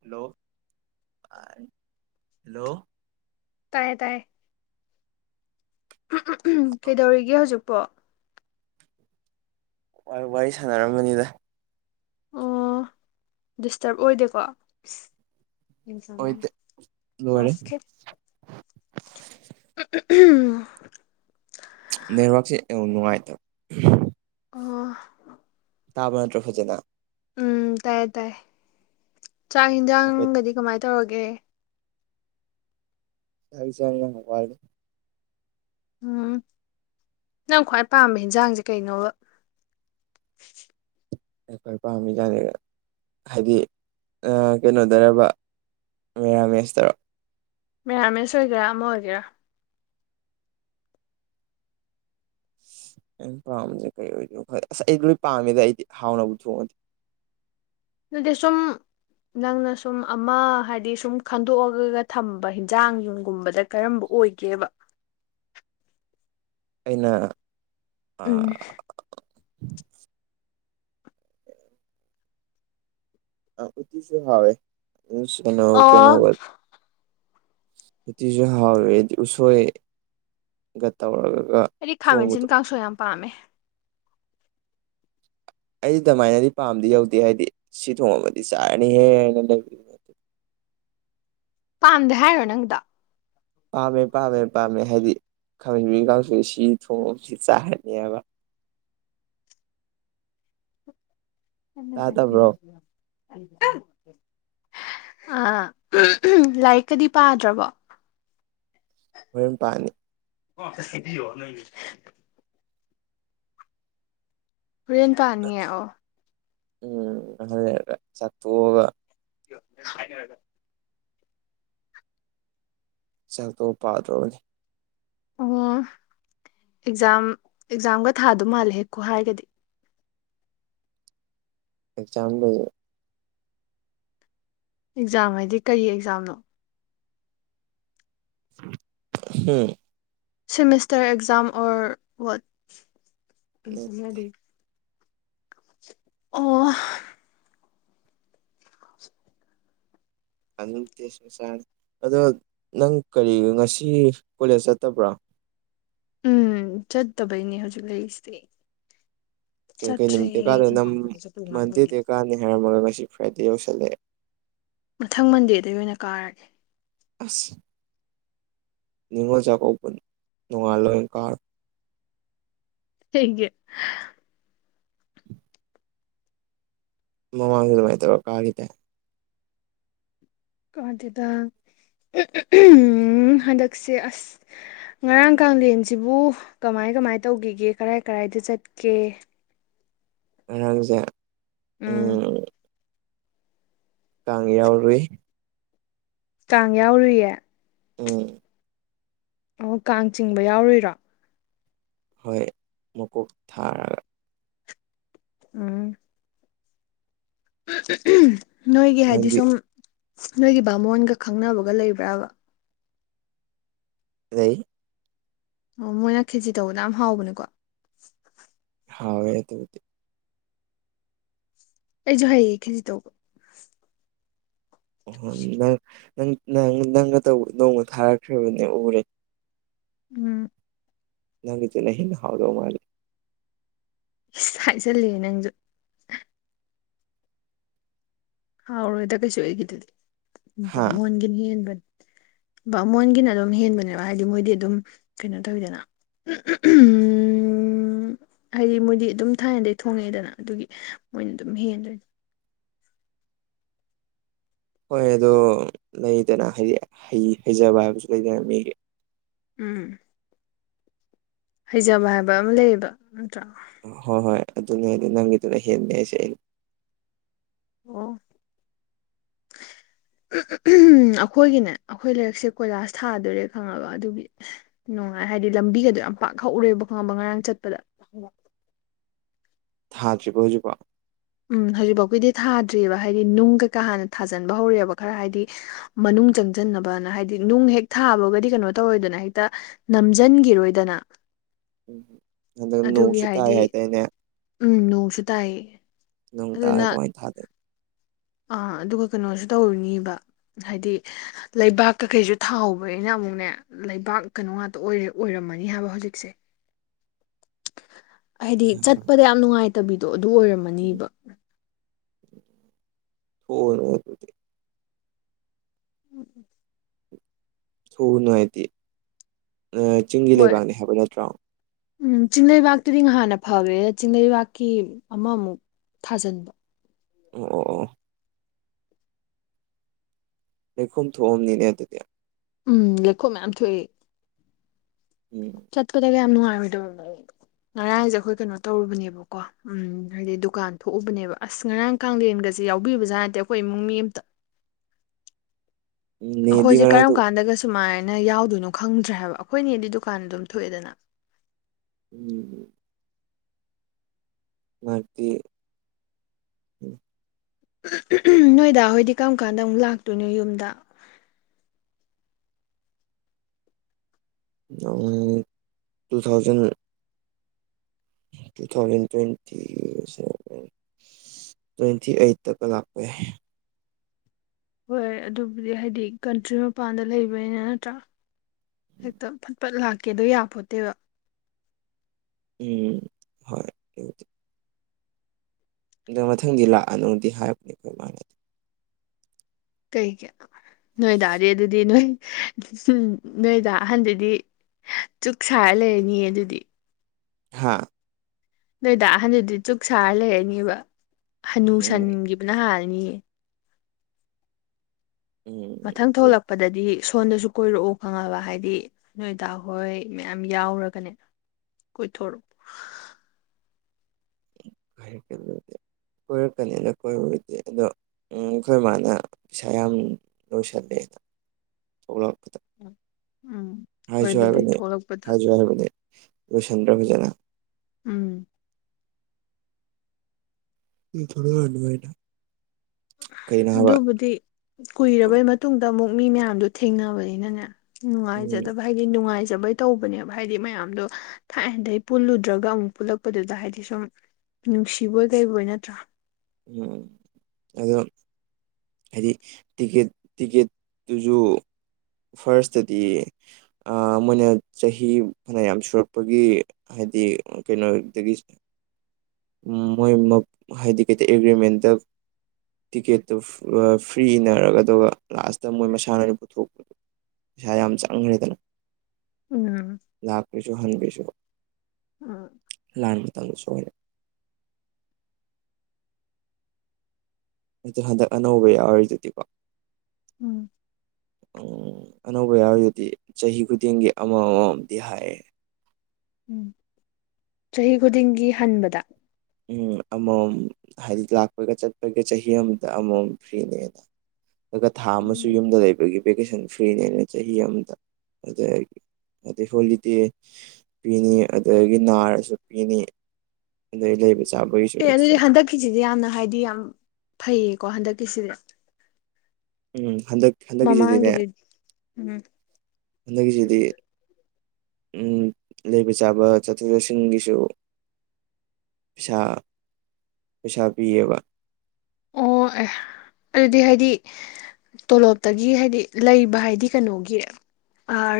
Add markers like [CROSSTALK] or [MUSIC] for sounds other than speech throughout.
hello hello ꯇꯥꯏꯌꯦ ꯇꯥꯏꯌꯦ ꯀꯩꯗꯧꯔꯤꯒꯦ ꯍꯧꯖꯤꯛꯄꯣ ꯋꯥꯔꯤ ꯁꯥꯟꯅꯔꯝꯕꯅꯤꯗ ꯑꯣ ꯗꯤꯁꯇꯔꯕ ꯑꯣꯏꯗꯦꯀꯣ ꯍꯣꯏꯗ ꯑ ꯂꯣꯏꯔꯦ ꯑꯁꯀꯦ ꯎ ꯅꯦꯠꯋꯔꯛꯁꯦ ꯌꯥꯝ ꯅꯨꯡꯉꯥꯏꯇꯕ ꯑꯣ ꯇꯥꯕ ꯅꯠꯇ꯭ꯔ ꯐꯖꯅ ꯎꯝ ꯇꯥꯏꯌꯦ ꯇꯥꯏꯌꯦ ꯆꯥꯛ ꯋꯥꯠꯂꯤ ꯌꯦꯟꯁꯥꯡꯒꯗꯤ ꯀꯃꯥꯏꯅ ꯇꯧꯔꯒꯦ ꯌꯥ ꯆ ꯋꯥ ꯎꯝ ꯅꯪ ꯈ꯭ꯋꯥꯏ ꯄꯥꯝꯕ ꯌꯦꯟꯖꯥꯡꯁꯦ ꯀꯩꯅꯣꯕ ꯑꯩꯈꯣꯏ ꯄꯥꯝꯃꯤꯖꯅꯤ ꯍꯥꯏꯗꯤ ꯀꯩꯅꯣꯗꯔꯕ ꯃꯤꯔꯥꯃꯦꯁꯇꯔ ꯃꯦꯔꯥꯃꯦꯁ ꯑꯣꯏꯒꯦꯔꯥ ꯑꯃ ꯑꯣꯏꯒꯦꯔꯥ ꯑ ꯄꯥꯝꯕꯁꯦ ꯀꯩ ꯑꯣꯏꯗꯣꯏꯣ ꯑꯁ ꯑꯩꯗꯤ ꯂꯣꯏ ꯄꯥꯝꯃꯤꯗ ꯑꯩꯗꯤ ꯍꯥꯎꯅꯕꯕꯨ ꯊꯣꯡꯉꯗꯤ ꯗꯁꯝ ꯅꯪꯅ ꯁꯨꯝ ꯑꯃ ꯍꯥꯏꯗꯤ ꯁꯨꯝ ꯈꯟꯗꯣꯛꯑꯒꯒ ꯊꯝꯕ ꯍꯟꯖꯥꯡ ꯌꯨꯝꯒꯨꯝꯕꯗ ꯀꯔꯝꯕ ꯑꯣꯏꯒꯦꯕ ꯑꯩꯅ ꯎꯝ ꯎꯤꯁꯨ ꯍꯦ ꯑꯣ ꯀꯅꯣ ꯎꯇꯤꯁꯨ ꯍꯥꯎꯋꯦ ꯍꯥꯏꯗꯤ ꯎꯁꯣꯏꯒ ꯇꯧꯔꯒꯒ ꯑꯩꯗꯤ ꯈꯥꯃꯦꯟꯁꯤꯟ ꯀꯥꯡꯁꯨ ꯌꯥꯝ ꯄꯥꯝꯃꯦ ꯑꯩꯗꯤ ꯑꯗꯨꯃꯥꯏꯅꯗꯤ ꯄꯥꯝꯗꯤ ꯌꯧꯗꯦ ꯍꯥꯏꯗꯤ ꯁꯤ ꯊꯣꯡꯉꯕꯗꯤ ꯆꯥꯔꯅꯤꯍꯦ ꯍꯥꯏꯅ ꯂꯩꯕ ꯄꯥꯝꯗꯦ ꯍꯥꯏꯌꯣ ꯅꯪꯗ ꯄꯥꯝꯃꯦ ꯄꯥꯝꯃꯦ ꯄꯥꯝꯃꯦ ꯍꯥꯏꯗꯤ ꯈꯥꯃꯟꯕꯤ ꯀꯥꯡꯁꯨ ꯁꯤ ꯊꯣꯡꯁꯤ ꯆꯥꯍꯅꯦꯕ [INAUDIBLE] ꯇꯥꯗꯕ꯭ꯔꯣ ꯑ ꯂꯥꯏꯔꯤꯛꯀꯗꯤ ꯄꯥꯗ꯭ꯔꯕꯣ ꯃꯌꯨꯝ ꯄꯥꯅꯤ [UNINTELLIGIBLE] ꯀꯦꯟ ꯄꯅꯤ ꯑꯣ ꯎꯝ ꯑꯍꯜ ꯆꯠꯇꯣꯛꯑꯒ ꯥꯏꯔꯒ ꯆꯥꯛꯇꯣ ꯄꯥꯗ꯭ꯔꯣꯕꯅꯤ ꯑꯣ ꯑꯦꯛꯖꯥꯝ ꯑꯦꯛꯖꯥꯝꯒ ꯊꯥꯗꯧ ꯃꯥꯜꯂꯦ ꯍꯦꯛꯀꯣ ꯍꯥꯏꯔꯒꯗꯤ ꯑꯦꯛꯖꯥꯝ ꯂꯩ ꯑꯦꯛꯖꯥꯝ ꯍꯥꯏꯗꯤ ꯀꯔꯤ ꯑꯦꯛꯖꯥꯝꯅꯣ ꯍꯝ ꯁꯤꯃꯦꯁꯇꯔ ꯑꯦꯛꯖꯝ ꯑꯣ ꯑꯣ ꯇꯦ ꯃꯆꯥ ꯑꯗꯣ ꯅꯪ ꯀꯔꯤ ꯉꯁꯤ ꯀꯣꯂꯦꯖ ꯆꯠꯇꯕ꯭ꯔꯣ ꯎꯝ ꯆꯠꯇꯕꯩꯅꯤ ꯍꯧꯖꯤꯛ ꯂꯩꯁꯦ ꯀꯩꯀꯩ ꯅꯨꯃꯤꯠꯇꯩ ꯀꯥꯗ ꯅꯝ ꯃꯟꯗꯦꯗꯒꯤ ꯀꯥꯅꯤ ꯍꯥꯏꯔꯝꯃꯒ ꯉꯁꯤ ꯐ꯭ꯔꯥꯏꯗꯦ ꯌꯧꯁꯜꯂꯛꯑꯦ ꯃꯊꯪ ꯃꯟꯗꯦꯗꯩ ꯑꯣꯏꯅ ꯀꯥꯔꯒꯦ ꯑꯁ ꯅꯤꯡꯉꯣꯟꯜ ꯆꯀꯧꯕ ꯅꯣꯅꯡꯉꯥꯂ ꯑꯣꯏ ꯀꯥ ꯇꯦꯡꯒꯦ ꯃꯃꯥꯡꯗ ꯑꯗꯨꯃꯥꯏꯅ ꯇꯧꯔꯒ ꯀꯥꯒꯤꯗꯦ ꯀꯥꯗꯦꯗ ꯍꯟꯗꯛꯁꯦ ꯑꯁ ꯉꯔꯥꯡ ꯀꯂꯦꯟꯁꯤꯕꯨ ꯀꯃꯥꯏ ꯀꯃꯥꯏ ꯇꯧꯈꯤꯒꯦ ꯀꯔꯥꯏ ꯀꯔꯥꯏꯗ ꯆꯠꯀꯦ ꯉꯔꯥꯡꯁꯦ ꯎ ꯎꯝ ꯀꯥꯡ ꯌꯥꯎꯔꯨꯏ ꯆꯥꯡ ꯌꯥꯎꯔꯨꯏꯌꯦ ꯎꯝ ꯑꯣ ꯀꯥꯡ ꯆꯤꯡꯕ ꯌꯥꯎꯔꯨꯏꯔꯣ ꯍꯣꯏ ꯃꯀꯣꯛ ꯊꯥꯔꯒ ꯎꯝ ꯅꯣꯏꯒꯤ ꯍꯥꯏꯗꯤ ꯅꯪꯗꯤ ꯁꯨꯝ ꯅꯣꯏꯒꯤ ꯕꯥꯃꯣꯟꯒ ꯈꯪꯅꯕꯒ ꯂꯩꯕ꯭ꯔꯥꯕ ꯂꯩ ꯑꯣ ꯃꯣꯏꯅ ꯈꯦꯖꯤ ꯇꯧꯕꯗꯣ ꯌꯥꯝ ꯍꯥꯎꯕꯅꯤꯀꯣ ꯍꯥꯎꯋꯦ ꯑꯗꯨꯕꯨꯗꯤ ꯑꯩꯁꯨ ꯍꯩꯌꯦ ꯈꯤꯖꯤ ꯇꯧꯕ ꯑꯣ ꯅꯪ ꯅꯪ ꯅꯪ ꯅꯪꯒ ꯅꯣꯡꯃ ꯊꯥꯔꯛꯈ꯭ꯔꯕꯅꯦ ꯎꯔꯦ ꯎꯝ ꯅꯪꯒꯤꯗꯨꯅ ꯍꯦꯟꯅ ꯍꯥꯎꯗꯧ ꯃꯥꯂꯦ ꯍꯥꯏꯖꯤꯜꯂꯦ ꯅꯪꯖꯨ ꯍꯥꯎꯔꯣꯏꯗ ꯀꯩꯁꯨ ꯑꯩꯒꯤꯗꯨꯗꯤ ꯍꯥ ꯕꯥꯃꯣꯟ ꯒꯤꯅ ꯍꯦꯟꯕꯅꯤ ꯕꯃꯣꯟꯒꯤꯅ ꯑꯗꯨꯝ ꯍꯦꯟꯕꯅꯦꯕ ꯍꯥꯏꯗꯤ ꯃꯣꯏꯗꯤ ꯑꯗꯨꯝ ꯀꯩꯅꯣ ꯇꯧꯋꯤꯗꯅ ꯎꯝ ꯎꯝ ꯍꯥꯏꯗꯤ ꯃꯣꯏꯗꯤ ꯑꯗꯨꯝ ꯊꯥꯏꯅꯗꯒꯤ ꯊꯣꯡꯉꯛꯑꯦꯗꯅ ꯑꯗꯨꯒꯤ ꯃꯣꯏꯅ ꯑꯗꯨꯝ ꯍꯦꯟꯗꯣꯏꯅꯤ ꯍꯣꯏ ꯑꯗꯣ ꯂꯩꯗꯅ ꯍꯥꯏꯗꯤ ꯍꯩꯖꯕ ꯍꯥꯏꯕꯁꯨ ꯂꯩꯗꯅ ꯃꯤꯒꯤ ꯎꯝ ꯍꯩꯖꯕ ꯍꯥꯏꯕ ꯑꯃ ꯂꯩꯌꯦꯕ ꯅꯠꯇ꯭ꯔꯥ ꯍꯣꯏ ꯍꯣꯏ ꯑꯗꯨꯅꯦ ꯅꯪꯒꯤꯗꯨꯅ ꯍꯦꯟꯅ ꯍꯥꯏꯁꯦ ꯑꯩ ꯑꯣ ꯑꯩꯈꯣꯏꯒꯤꯅꯦ ꯑꯩꯈꯣꯏ ꯂꯥꯏꯔꯤꯛꯁꯦ ꯀꯣꯏꯂꯥꯁ ꯊꯥꯗꯣꯔꯦ ꯈꯪꯉꯕ ꯑꯗꯨꯒꯤ ꯅꯨꯡꯉꯥꯏ ꯍꯥꯏꯗꯤ ꯂꯝꯕꯤꯒꯗꯣ ꯌꯥꯝ ꯄꯥꯛ ꯍꯛꯎꯔꯦꯕ ꯈꯪꯉꯕ ꯉꯔꯥꯡ ꯆꯠꯄꯗ ꯊꯥꯗ꯭ꯔꯤꯕꯣ ꯍꯧꯖꯤꯛꯐꯥꯎ ꯎꯝ ꯍꯧꯖꯤꯛꯐꯥꯎꯒꯤꯗꯤ ꯊꯥꯗ꯭ꯔꯤꯑꯕ ꯍꯥꯏꯗꯤ ꯅꯨꯡꯒ ꯀꯥ ꯀ ꯍꯥꯟꯅ ꯊꯥꯖꯟꯕ ꯍꯧꯔꯦꯑꯦꯕ ꯈꯔ ꯍꯥꯏꯗꯤ ꯃꯅꯨꯡ ꯆꯪꯁꯤꯟꯅꯕꯅ ꯍꯥꯏꯗꯤ ꯅꯨꯡ ꯍꯦꯛ ꯊꯥꯕꯒꯗꯤ ꯀꯩꯅꯣ ꯇꯧꯔꯦꯗꯅ ꯍꯦꯛꯇ ꯅꯝꯖꯟꯈꯤꯔꯣꯏꯗꯅ ꯎꯝ ꯑꯗꯨ ꯑꯗꯨꯒꯤ ꯅꯣꯡꯁꯨ ꯇꯥꯏ ꯍꯥꯏꯗꯤ ꯍꯥꯏꯗꯥꯏꯅꯦ ꯎꯝ ꯅꯣꯡꯁꯨ ꯇꯥꯏ ꯅꯣꯡ ꯇꯔ ꯑꯗꯨꯅ ꯀꯃꯥꯏ ꯊꯥꯗꯣꯏꯅꯣ ꯑꯥ ꯑꯗꯨꯒ ꯀꯩꯅꯣꯁꯨ ꯇꯧꯔꯅꯤꯕ ꯍꯥꯏꯗꯤ ꯂꯩꯕꯥꯛꯀꯩꯀꯩꯁꯨ ꯊꯥꯍꯧꯕꯅꯤꯅꯥ ꯑꯃꯨꯛꯅꯦ ꯂꯩꯕꯥꯛ ꯀꯩꯅꯣ ꯉꯥꯛꯇ ꯑꯣꯏꯔꯦ ꯑꯣꯏꯔꯝꯃꯅꯤ ꯍꯥꯏꯕ ꯍꯧꯖꯤꯛꯁꯦ ꯍꯥꯏꯗꯤ ꯆꯠꯄꯗ ꯌꯥꯝ ꯅꯨꯡꯉꯥꯏꯇꯕꯤꯗꯣ ꯑꯗꯨ ꯑꯣꯏꯔꯝꯃꯅꯤꯕ ꯑꯣꯏꯔꯣꯏ ꯑꯗꯨꯗꯤ ꯎꯝ ꯎꯝ ꯁꯨꯕ ꯅꯨꯡꯉꯥꯏꯇꯤ ꯆꯤꯡꯒꯤ ꯍꯣꯏ ꯂꯩꯕꯥꯛꯅꯤ ꯍꯥꯏꯕ ꯅꯠꯇ꯭ꯔꯣ ꯎꯝ ꯆꯤꯡ ꯂꯩꯩꯕꯥꯛꯇꯨꯗꯤ ꯉꯍꯥꯟꯅ ꯐꯈ꯭ꯔꯦ ꯆꯤꯡꯂꯩꯕꯥꯛꯀꯤ ꯑꯃꯃꯨꯛ ꯊꯥꯖꯤꯟꯕ ꯑꯣ ꯑꯣ ꯂꯩꯈꯣꯝ ꯊꯣꯛꯑꯝꯅꯤꯅꯦ ꯑꯗꯨꯗꯤ ꯎꯝ ꯂꯩꯈꯣꯝ ꯃꯌꯥꯝ ꯊꯣꯛ ꯑ ꯎꯝ ꯆꯠꯄꯗꯒ ꯌꯥꯝ ꯅꯨꯡꯉꯥꯏꯔꯣꯏꯗꯕ ꯉꯔꯥꯡ ꯁꯦ ꯑꯩꯈꯣꯏ ꯀꯩꯅꯣ ꯇꯧꯔꯨꯕꯅꯦꯕꯀꯣ ꯎꯝ ꯍꯥꯏꯗꯤ ꯗꯨꯀꯥꯟ ꯊꯣꯛꯎꯕꯅꯦꯕ ꯑꯁ ꯉꯔꯥꯡ ꯀꯂꯦꯟꯒꯁꯦ ꯌꯥꯎꯕꯤꯕꯖꯥ ꯅꯠꯇꯦ ꯑꯩꯈꯣꯏ ꯏꯃꯨꯡ ꯃꯤ ꯑꯃꯇ ꯅꯦꯗꯤ ꯑꯩꯈꯣꯏꯁꯦ ꯀꯔꯝ ꯉꯔꯥꯡꯗꯨ ꯀꯥꯟꯗꯒ ꯁꯨꯃꯥꯏꯅ ꯌꯥꯎꯗꯣꯏꯅꯣ ꯈꯪꯗ꯭ꯔꯦ ꯍꯥꯏꯕ ꯑꯩꯈꯣꯏꯅꯦꯗꯤ ꯗꯨꯀꯥꯟꯗ ꯑꯗꯨꯝ ꯊꯣꯛꯑꯦꯗꯅ ꯎꯝ ꯃꯥꯒꯤ ꯅꯣꯏ ꯗꯥ ꯍꯣꯏꯗꯤ ꯀꯔꯝ ꯀꯥꯟꯗ ꯑꯃꯨꯛ ꯂꯥꯛꯇꯣꯏꯅꯣ ꯌꯨꯝꯗ two thousand two thousand twenty ꯁ꯭ꯋꯥꯏ ꯇ꯭ꯋꯦꯟꯇꯤ ꯑꯩꯠ ꯇꯀ ꯂꯥꯛꯄ ꯌꯥꯏ ꯍꯣꯏ ꯑꯗꯨꯕꯨꯗꯤ ꯍꯥꯏꯗꯤ ꯀꯟꯇ꯭ꯔꯤ ꯃꯄꯥꯟꯗ ꯂꯩꯕꯅꯤꯅ ꯅꯠꯇ꯭ꯔꯥ ꯍꯦꯛꯇ ꯄꯠ ꯂꯥꯛꯀꯦꯗꯣ ꯌꯥꯄꯣꯠꯇꯦꯕ ꯎꯝ ꯍꯣꯏ ꯑꯗꯨꯕꯨꯗꯤ ꯃꯊꯪꯗꯤ ꯂꯥꯛꯑꯅꯤꯗꯤ ꯍꯥꯏꯕꯅꯤ ꯑꯩꯈꯣꯏ ꯃꯥꯥꯟꯅꯗꯦ ꯀꯩꯒꯤ ꯅꯣꯏꯗꯥꯗꯤ ꯑꯗꯨꯗꯤ ꯅꯣꯏ ꯅꯣꯏ ꯗꯥ ꯑꯍꯟꯗꯨꯗꯤ ꯆꯨꯛ ꯁꯥꯔ ꯂꯩꯔꯅꯤꯌꯦ ꯑꯗꯨꯗꯤ ꯍꯥꯥ ꯅꯣꯏ ꯗꯥ ꯑꯍꯟꯗꯗꯤ ꯆꯨꯨꯛ ꯁꯥꯔ ꯂꯩꯔꯅꯤꯕ ꯍꯅꯨ ꯎꯝ ꯁꯟꯒꯤꯕꯅꯥ ꯍꯜꯂꯥꯅꯤ ꯎꯝ ꯃꯊꯪ ꯊꯣꯛꯂꯛꯄꯗꯗꯤ ꯁꯣꯟꯗꯁꯨ ꯀꯣꯏꯔꯛꯎ ꯈꯪꯉꯕ ꯍꯥꯏꯗꯤ ꯅꯣꯏꯗꯥ ꯍꯣꯏ ꯃꯌꯥꯝ ꯌꯥꯎꯔꯒꯅꯦ ꯀꯣꯏꯊꯣꯔꯛꯑꯣ ꯀꯣꯏꯔꯛꯀꯅꯤꯅ ꯀꯣꯏꯕꯗꯤ ꯑꯗꯣ ꯎ ꯑꯩꯈꯣꯏ ꯃꯥꯅ ꯄꯩꯁꯥ ꯌꯥꯝ ꯂꯣꯏꯁꯜꯂꯦꯅ ꯊꯣꯛꯂꯛꯄꯗ ꯎꯝ ꯍꯣꯏ ꯍꯥꯏꯖꯨ ꯑꯗꯨꯕꯨꯗꯤ ꯍꯥꯏꯕꯅꯤ ꯊꯣꯛꯂꯛꯄꯗ ꯍꯥꯏꯖꯨ ꯍꯥꯏꯕꯅꯤ ꯂꯣꯏꯁꯟꯗꯔ ꯐꯖꯅ ꯎꯝ ꯊꯣꯔꯛꯑꯅꯨ ꯍꯥꯏꯅ ꯑꯗꯨꯕꯨꯗꯤ ꯀꯨꯏꯔꯕꯩ ꯃꯇꯨꯡꯗ ꯑꯃꯨꯛ ꯃꯤ ꯃꯌꯥꯝꯗꯨ ꯊꯦꯡꯅꯕꯅꯤꯅꯅꯦ ꯎꯝ ꯅꯨꯡꯉꯥꯏꯖꯗꯕ ꯍꯥꯏꯗꯤ ꯅꯨꯡꯉꯥꯏꯖꯕꯩ ꯇꯧꯕꯅꯦꯕ ꯍꯥꯏꯗꯤ ꯃꯌꯥꯝꯗꯣ ꯊꯥꯏꯅꯗꯩ ꯄꯨꯜꯂꯨꯗ꯭ꯔꯒ ꯑꯃꯨꯛ ꯄꯨꯜꯂꯛꯄꯗꯨꯗ ꯍꯥꯏꯗꯤ ꯁꯨꯝ ꯅꯨꯡꯁꯤꯕꯣꯏ ꯀꯩꯕꯣꯏ ꯅꯠꯇ꯭ꯔꯥ ꯎꯝ ꯑꯗꯨ ꯍꯥꯏꯗꯤ ꯇꯤꯀꯦꯠ ꯇꯤꯛꯀꯦꯠꯇꯨꯁꯨ ꯐꯥꯔꯁꯇꯗꯤ ꯑ ꯃꯣꯏꯅ ꯆꯍꯤ ꯃꯌꯥꯝ ꯁꯨꯔꯛꯄꯒꯤ ꯍꯥꯏꯗꯤ ꯀꯩꯅꯣꯗꯒꯤꯁ ꯃꯣꯏꯃꯞ ꯍꯥꯏꯗꯤ ꯀꯩꯇ ꯑꯦꯒ꯭ꯔꯤꯃꯦꯟꯇ ꯇꯤꯀꯦꯠꯇꯨ ꯐ꯭ꯔꯤ ꯏꯅꯔꯒ ꯑꯗꯨꯒ ꯂꯥꯁꯇ ꯃꯣꯏ ꯃꯁꯥꯟꯅꯗꯤ ꯄꯨꯊꯣꯛꯄ ꯄꯩꯁꯥ ꯌꯥꯝ ꯆꯪꯈ꯭ꯔꯦꯗꯅ ꯎꯝ ꯂꯥꯛꯄꯤ꯭ꯁꯨ ꯍꯟꯕꯤꯁꯨ ꯂꯥꯟꯕꯨ ꯇꯥꯡꯁꯨ ꯑꯣꯏꯔꯦ ꯑꯗꯨ ꯍꯟꯗꯛ ꯑꯅꯧꯕ ꯌꯥꯎꯔꯤꯗꯨꯗꯤꯀꯣ ꯎꯝ ꯎꯝ ꯑꯅꯧꯕ ꯌꯥꯎꯔꯤꯗꯨꯗꯤ ꯆꯍꯤ ꯈꯨꯗꯤꯡꯒꯤ ꯑꯃ ꯑꯃ ꯑꯝꯗꯤ ꯍꯥꯏꯌꯦ ꯎꯝ ꯆꯍꯤ ꯈꯨꯗꯤꯡꯒꯤ ꯍꯟꯕꯗ ꯎꯝ ꯑꯃꯃꯝ ꯍꯥꯏꯗꯤ ꯂꯥꯛꯄꯒ ꯆꯠꯄꯒ ꯆꯍꯤ ꯑꯃꯗ ꯑꯃꯃꯝ ꯐ꯭ꯔꯤꯅꯦꯅ ꯑꯗꯨꯒ ꯊꯥ ꯑꯃꯁꯨ ꯎꯝ ꯌꯨꯝꯗ ꯂꯩꯕꯒꯤ ꯚꯦꯀꯦꯁꯟ ꯐ꯭ꯔꯤꯅꯦ ꯑꯅ ꯆꯍꯤ ꯑꯃꯗ ꯑꯗꯨꯗꯒꯤ ꯑꯗꯩ ꯍꯣꯂꯤꯗꯦ ꯄꯤꯅꯤ ꯑꯗꯒꯤ ꯅꯥꯔꯁꯨ ꯄꯤꯅꯤ ꯂꯩ ꯂꯩ ꯑꯦ ꯑꯗꯨꯗꯤ ꯍꯟꯗꯛꯀꯤꯁꯤꯗꯤ ꯌꯥꯝꯅ ꯍꯥꯏꯗꯤ ꯌꯥꯝ ꯐꯩꯌꯦꯀꯣ ꯍꯟꯗꯛꯀꯤꯁꯤꯗꯤ ꯎꯝ ꯍꯟꯗꯛ ꯍꯟꯗꯛꯀꯤꯁꯤꯗꯤꯅꯦ ꯃꯃꯥꯡꯒꯤꯗꯨꯗꯤ ꯎꯝ ꯍꯟꯗꯛꯀꯤꯁꯤꯗꯤ ꯂꯩꯕ ꯆꯥꯕ ꯆꯠꯊꯣꯛ ꯆꯠꯁꯤꯟꯒꯤꯁꯨ ꯄꯩꯁꯥ ꯄꯩꯁꯥ ꯄꯤꯌꯦꯕ ꯑꯣ ꯑꯦ ꯑꯗꯨꯗꯤ ꯍꯥꯏꯗꯤ ꯇꯣꯂꯣꯞꯇꯒꯤ ꯍꯥꯏꯗꯤ ꯂꯩꯕ ꯍꯥꯏꯗꯤ ꯀꯩꯅꯣꯒꯤ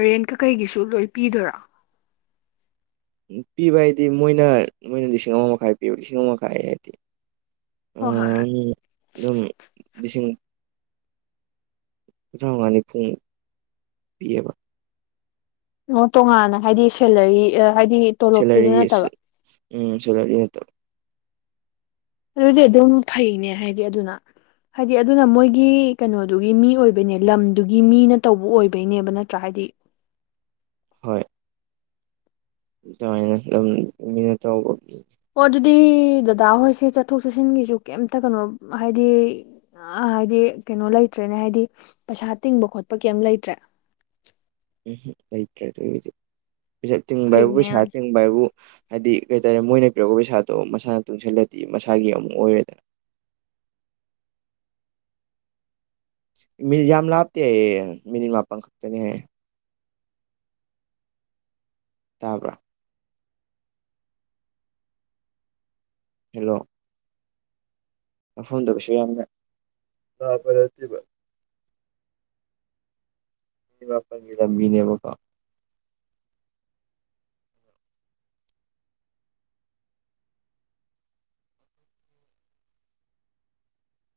ꯔꯦꯟꯠꯀ ꯀꯩꯒꯤꯁꯨ ꯂꯣꯏ ꯄꯤꯗꯣꯏꯔꯥ ꯄꯤꯕ ꯍꯥꯏꯗꯤ ꯃꯣꯏꯅ ꯃꯣꯏꯅ ꯂꯤꯁꯤꯡ ꯑꯃ ꯃꯈꯥꯏ ꯄꯤꯕ ꯂꯤꯁꯤꯡ ꯑꯃ ꯃꯈꯥꯏ ꯍꯥꯏꯗꯤ ꯍꯣꯏ ꯍꯣꯏ ꯍꯣꯏ ꯑꯗꯨꯝ ꯂꯤꯁꯤꯡ ꯊꯉꯅꯤ ꯐꯨꯡ ꯄꯤꯌꯦꯕ ꯑꯣ ꯇꯣꯉꯥꯟꯅ ꯍꯥꯏꯗꯤ ꯁꯦꯂꯔꯤ ꯍꯥꯏꯗꯤ ꯇꯣꯂꯣꯞꯇꯨꯗ ꯁꯦꯂꯔꯤꯒꯤ ꯅꯠꯇꯕ ꯎꯝ ꯁꯦꯂꯔꯤ ꯅꯠꯇꯕ ꯑꯗꯨꯗꯤ ꯑꯗꯨꯝ ꯐꯩꯅꯦ ꯍꯥꯏꯗꯤ ꯑꯗꯨꯅ ꯍꯥꯏꯗꯤ ꯑꯗꯨꯅ ꯃꯣꯏꯒꯤ ꯀꯩꯅꯣꯗꯨꯒꯤ ꯃꯤ ꯑꯣꯏꯕꯩꯅꯦ ꯂꯝꯗꯨꯒꯤ ꯃꯤꯅ ꯇꯧꯕ ꯑꯣꯏꯕꯩꯅꯦꯕ ꯅꯠꯇ꯭ꯔꯥ ꯍꯥꯏꯗꯤ ꯍꯣꯏ ꯑꯗꯨꯃꯥꯏꯅ ꯑꯗꯨꯝ ꯃꯤꯅ ꯇꯧꯕ ꯑꯣ ꯑꯗꯨꯗꯤ ꯗꯗꯥ ꯍꯣꯏꯁꯦ ꯆꯠꯊꯣꯛ ꯆꯠꯁꯤꯟꯒꯤꯁꯨ ꯀꯩꯝꯇ ꯀꯩꯅꯣ ꯍꯥꯏꯗꯤ ꯑ ꯍꯥꯏꯗꯤ ꯀꯩꯅꯣ ꯂꯩꯇ꯭ꯔꯦꯅꯦ ꯍꯥꯏꯗꯤ ꯄꯩꯁꯥ ꯇꯤꯡꯕ ꯈꯣꯠꯄ ꯀꯩꯝ ꯂꯩꯇ꯭ꯔꯦ ꯎꯝ ꯂꯩꯇ꯭ꯔꯦ ꯑꯗꯨꯒꯤꯗꯤ ꯄꯩꯁ ꯇꯤꯡꯕ ꯍꯥꯏꯕꯨ ꯐꯩꯅꯦ ꯌꯥꯝ ꯄꯩꯁꯥ ꯇꯤꯡꯕ ꯍꯥꯏꯕꯨ ꯍꯥꯏꯗꯤ ꯀꯩꯇꯥꯔꯦ ꯃꯣꯏꯅ ꯄꯤꯔꯛꯄ ꯄꯩꯁꯥꯗꯣ ꯃꯁꯥꯅ ꯇꯨꯡꯁꯤꯜꯂꯗꯤ ꯃꯁꯥꯒꯤ ꯑꯃꯨꯛ ꯑꯣꯏꯔꯦꯗꯅ ꯃꯤꯜ ꯌꯥꯝ ꯂꯥꯞꯇꯦ ꯑꯩꯌꯦ ꯃꯤꯅꯤꯠ ꯃꯥꯄꯜ ꯈꯛꯇꯅꯦ ꯇꯥꯕ꯭ꯔꯥ ꯍꯜꯂꯣ ꯃꯐꯝꯗꯕꯨꯁꯨ ꯌꯥꯝꯅ ꯂꯥꯕ ꯅꯠꯇꯦꯕ ꯃꯥꯄꯒꯤ ꯂꯝꯕꯤꯅꯦꯕꯀꯣ